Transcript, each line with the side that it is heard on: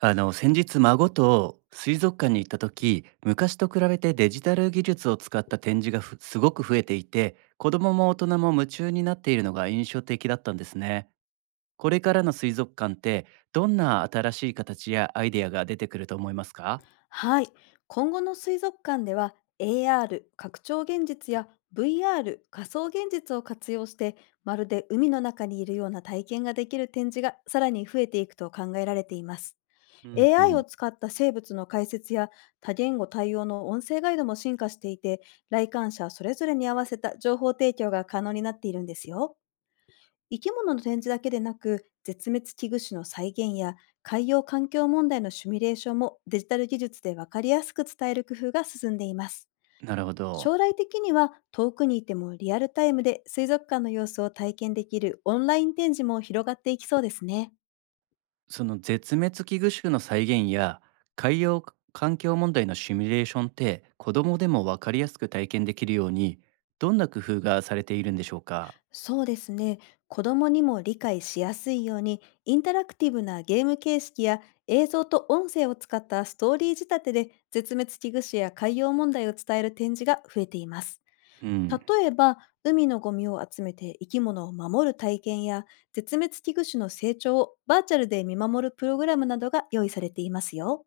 right: 先日、孫と水族館に行った時、昔と比べてデジタル技術を使った展示がすごく増えていて、子どもも大人も夢中になっているのが印象的だったんですね。これからの水族館って、どんな新しい形やアイデアが出てくると思いますか？
left: はい。今後の水族館では AR 拡張現実や VR 仮想現実を活用して、まるで海の中にいるような体験ができる展示がさらに増えていくと考えられています。
right: うんう
left: AI
right: ん。
left: を使った生物の解説や多言語対応の音声ガイドも進化していて、来館者それぞれに合わせた情報提供が可能になっているんですよ。生き物の展示だけでなく、絶滅危惧種の再現や海洋環境問題のシミュレーションもデジタル技術で分かりやすく伝える工夫が進んでいます。
right: なるほ
left: 将
right: ど。
left: 来的には遠くにいてもリアルタイムで水族館の様子を体験できるオンライン展示も広がっていきそうですね。
right: その絶滅危惧種の再現や海洋環境問題のシミュレーションって、子どもでも分かりやすく体験できるように、どんな工夫がされているんでしょうか？
left: そうですね。子供にも理解しやすいように、インタラクティブなゲーム形式や映像と音声を使ったストーリー仕立てで、絶滅危惧種や海洋問題を伝える展示が増えています。
right: うん。
left: 例えば、海のゴミを集めて生き物を守る体験や、絶滅危惧種の成長をバーチャルで見守るプログラムなどが用意されていますよ。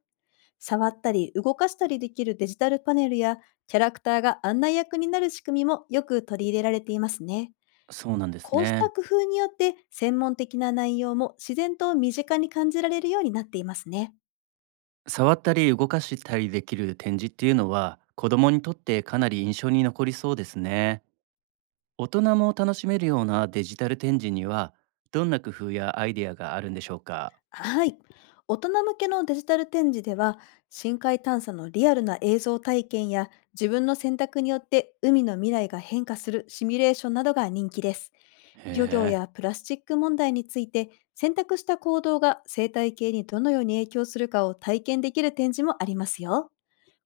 left: 触ったり動かしたりできるデジタルパネルや、キャラクターが案内役になる仕組みもよく取り入れられていますね。
right: そうなんです
left: こうし
right: ね。
left: た工夫によって専門的な内容も自然と身近に感じられるようになっていますね。
right: 触ったり動かしたりできる展示っていうのは、子供にとってかなり印象に残りそうですね。大人も楽しめるようなデジタル展示には、どんな工夫やアイデアがあるんでしょうか？
left: はい。大人向けのデジタル展示では、深海探査のリアルな映像体験や自分の選択によって海の未来が変化するシミュレーションなどが人気です。
right: へ
left: 漁業
right: え。
left: やプラスチック問題について選択した行動が生態系にどのように影響するかを体験できる展示もありますよ。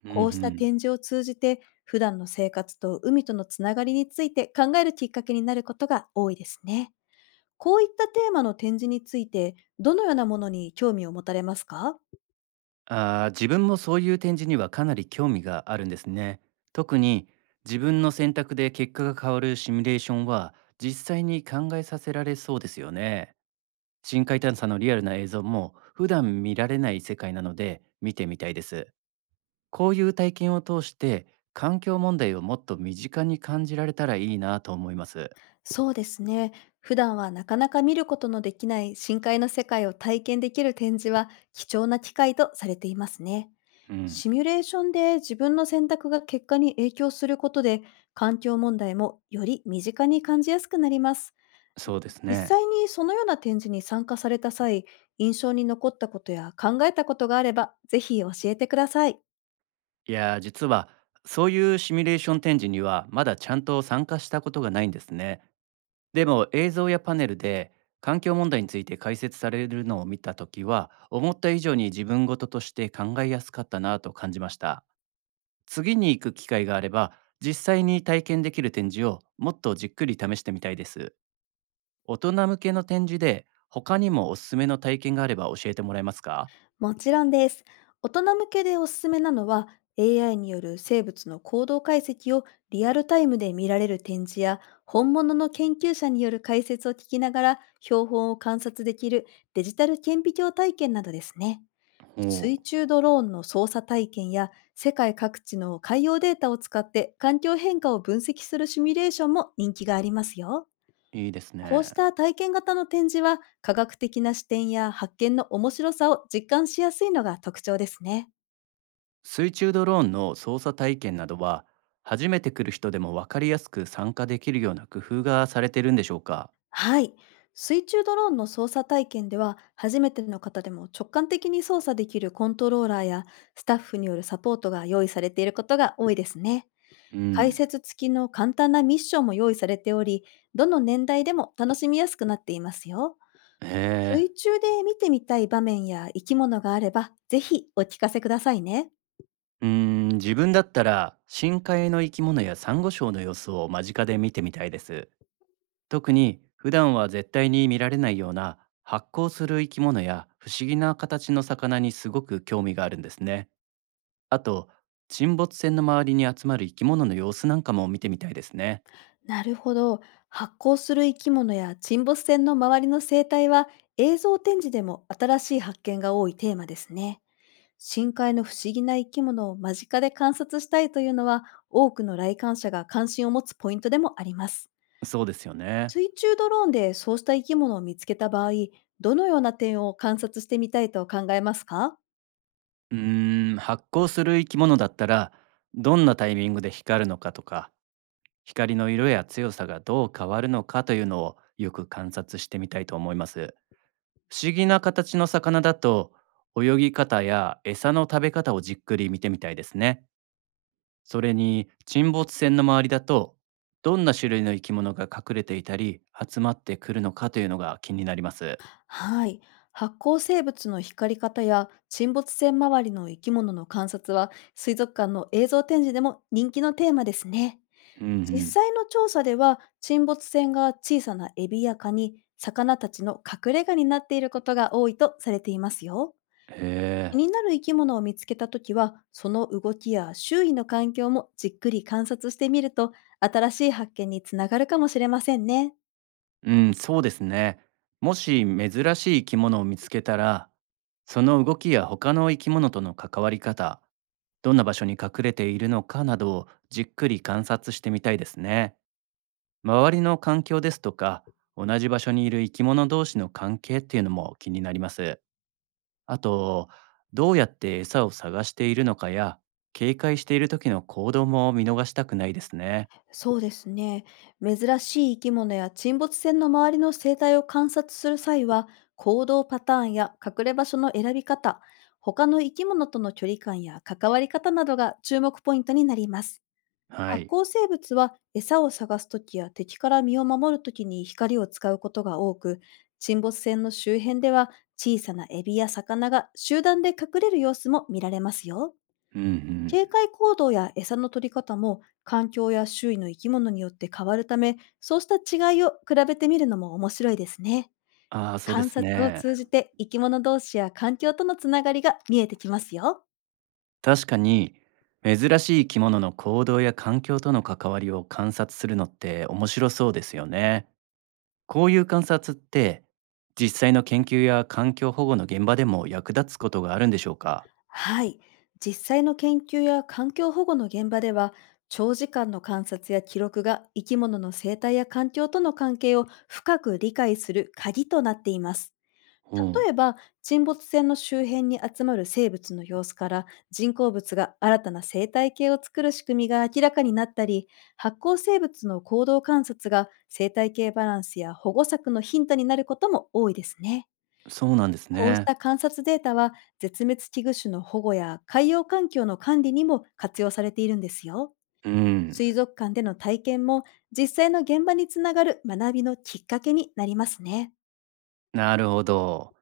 right: うんう
left: こうした展
right: ん。
left: 示を通じて、普段の生活と海とのつながりについて考えるきっかけになることが多いですね。こういったテーマの展示について、どのようなものに興味を持たれますか？
right: 自分もそういう展示にはかなり興味があるんですね。特に、自分の選択で結果が変わるシミュレーションは、実際に考えさせられそうですよね。深海探査のリアルな映像も、普段見られない世界なので見てみたいです。こういう体験を通して、環境問題をもっと身近に感じられたらいいなと思います。
left: そうですね。普段はなかなか見ることのできない深海の世界を体験できる展示は貴重な機会とされていますね。
right: うん、
left: シミュレーションで自分の選択が結果に影響することで、環境問題もより身近に感じやすくなります。
right: そうです
left: 実
right: ね。
left: 際にそのような展示に参加された際、印象に残ったことや考えたことがあれば、ぜひ教えてください。
right: いやー、実はそういうシミュレーション展示には、まだちゃんと参加したことがないんですね。でも、映像やパネルで環境問題について解説されるのを見た時は、思った以上に自分事として考えやすかったなと感じました。次に行く機会があれば、実際に体験できる展示をもっとじっくり試してみたいです。大人向けの展示で他にもおすすめの体験があれば教えてもらえますか？
left: もちろんです。大人向けでおすすめなのは、 AI による生物の行動解析をリアルタイムで見られる展示や、本物の研究者による解説を聞きながら標本を観察できるデジタル顕微鏡体験などですね。
right: おおう。
left: 水中ドローンの操作体験や世界各地の海洋データを使って環境変化を分析するシミュレーションも人気がありますよ。
right: いいです
left: こう
right: ね。
left: した体験型の展示は科学的な視点や発見の面白さを実感しやすいのが特徴ですね。
right: 水中ドローンの操作体験などは、初めて来る人でも分かりやすく参加できるような工夫がされてるんでしょうか？
left: はい。水中ドローンの操作体験では、初めての方でも直感的に操作できるコントローラーやスタッフによるサポートが用意されていることが多いですね。
right: う
left: 解
right: ん。
left: 説付きの簡単なミッションも用意されており、どの年代でも楽しみやすくなっていますよ。
right: へえ。
left: 水中で見てみたい場面や生き物があれば、ぜひお聞かせくださいね。
right: うー自分だったら、深海の生き物やサンゴ礁の様子を間近で見てみたいです。特に、普段は絶対に見られないような発光する生き物や不思議な形の魚にすごく興味があるんですね。あと、沈没船の周りに集まる生き物の様子なんかも見てみたいですね。
left: なるほど。発光する生き物や沈没船の周りの生態は、映像展示でも新しい発見が多いテーマですね。深海の不思議な生き物を間近で観察したいというのは、多くの来館者が関心を持つポイントでもあります。
right: そうですよね。
left: 水中ドローンでそうした生き物を見つけた場合、どのような点を観察してみたいと考えますか？
right: 発光する生き物だったら、どんなタイミングで光るのかとか、光の色や強さがどう変わるのかというのをよく観察してみたいと思います。不思議な形の魚だと、泳ぎ方や餌の食べ方をじっくり見てみたいですね。それに、沈没船の周りだと、どんな種類の生き物が隠れていたり集まってくるのかというのが気になります。
left: はい。発光生物の光り方や沈没船周りの生き物の観察は、水族館の映像展示でも人気のテーマですね。
right: うんう
left: 実
right: ん。
left: 際の調査では、沈没船が小さなエビやカニ、魚たちの隠れ家になっていることが多いとされていますよ。
right: へ
left: 気
right: え。
left: になる生き物を見つけたときは、その動きや周囲の環境もじっくり観察してみると、新しい発見につながるかもしれませんね。
right: うん。そうですね。もし珍しい生き物を見つけたら、その動きや他の生き物との関わり方、どんな場所に隠れているのかなどをじっくり観察してみたいですね。周りの環境ですとか、同じ場所にいる生き物同士の関係っていうのも気になります。あと、どうやって餌を探しているのかや、警戒している時の行動も見逃したくないですね。
left: そうですね。珍しい生き物や沈没船の周りの生態を観察する際は、行動パターンや隠れ場所の選び方、他の生き物との距離感や関わり方などが注目ポイントになります。
right: は
left: 発
right: い。
left: 光生物は餌を探すときや敵から身を守るときに光を使うことが多く、沈没船の周辺では小さなエビや魚が集団で隠れる様子も見られますよ。
right: うんうん。
left: 警戒行動や餌の取り方も環境や周囲の生き物によって変わるため、そうした違いを比べてみるのも面白いですね。
right: ああ、そうで
left: 観
right: す
left: 察を
right: ね。
left: 通じて生き物同士や環境とのつながりが見えてきますよ。
right: 確かに、珍しい生き物の行動や環境との関わりを観察するのって面白そうですよね。こういう観察って、実際の研究や環境保護の現場でも役立つことがあるんでしょうか？
left: はい。実際の研究や環境保護の現場では、長時間の観察や記録が生き物の生態や環境との関係を深く理解する鍵となっています。
right: うん。
left: 例えば、沈没船の周辺に集まる生物の様子から人工物が新たな生態系を作る仕組みが明らかになったり、発光生物の行動観察が生態系バランスや保護策のヒントになることも多いですね。
right: そうなんです
left: こうし
right: ね。
left: た観察データは、絶滅危惧種の保護や海洋環境の管理にも活用されているんですよ。
right: うん、
left: 水族館での体験も、実際の現場につながる学びのきっかけになりますね。
right: なるほど。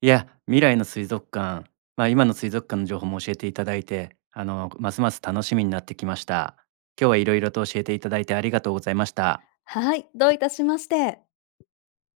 right: いや、未来の水族館、まあ、今の水族館の情報も教えていただいて、ますます楽しみになってきました。今日はいろいろと教えていただいて、ありがとうございました。
left: はい、どういたしまして。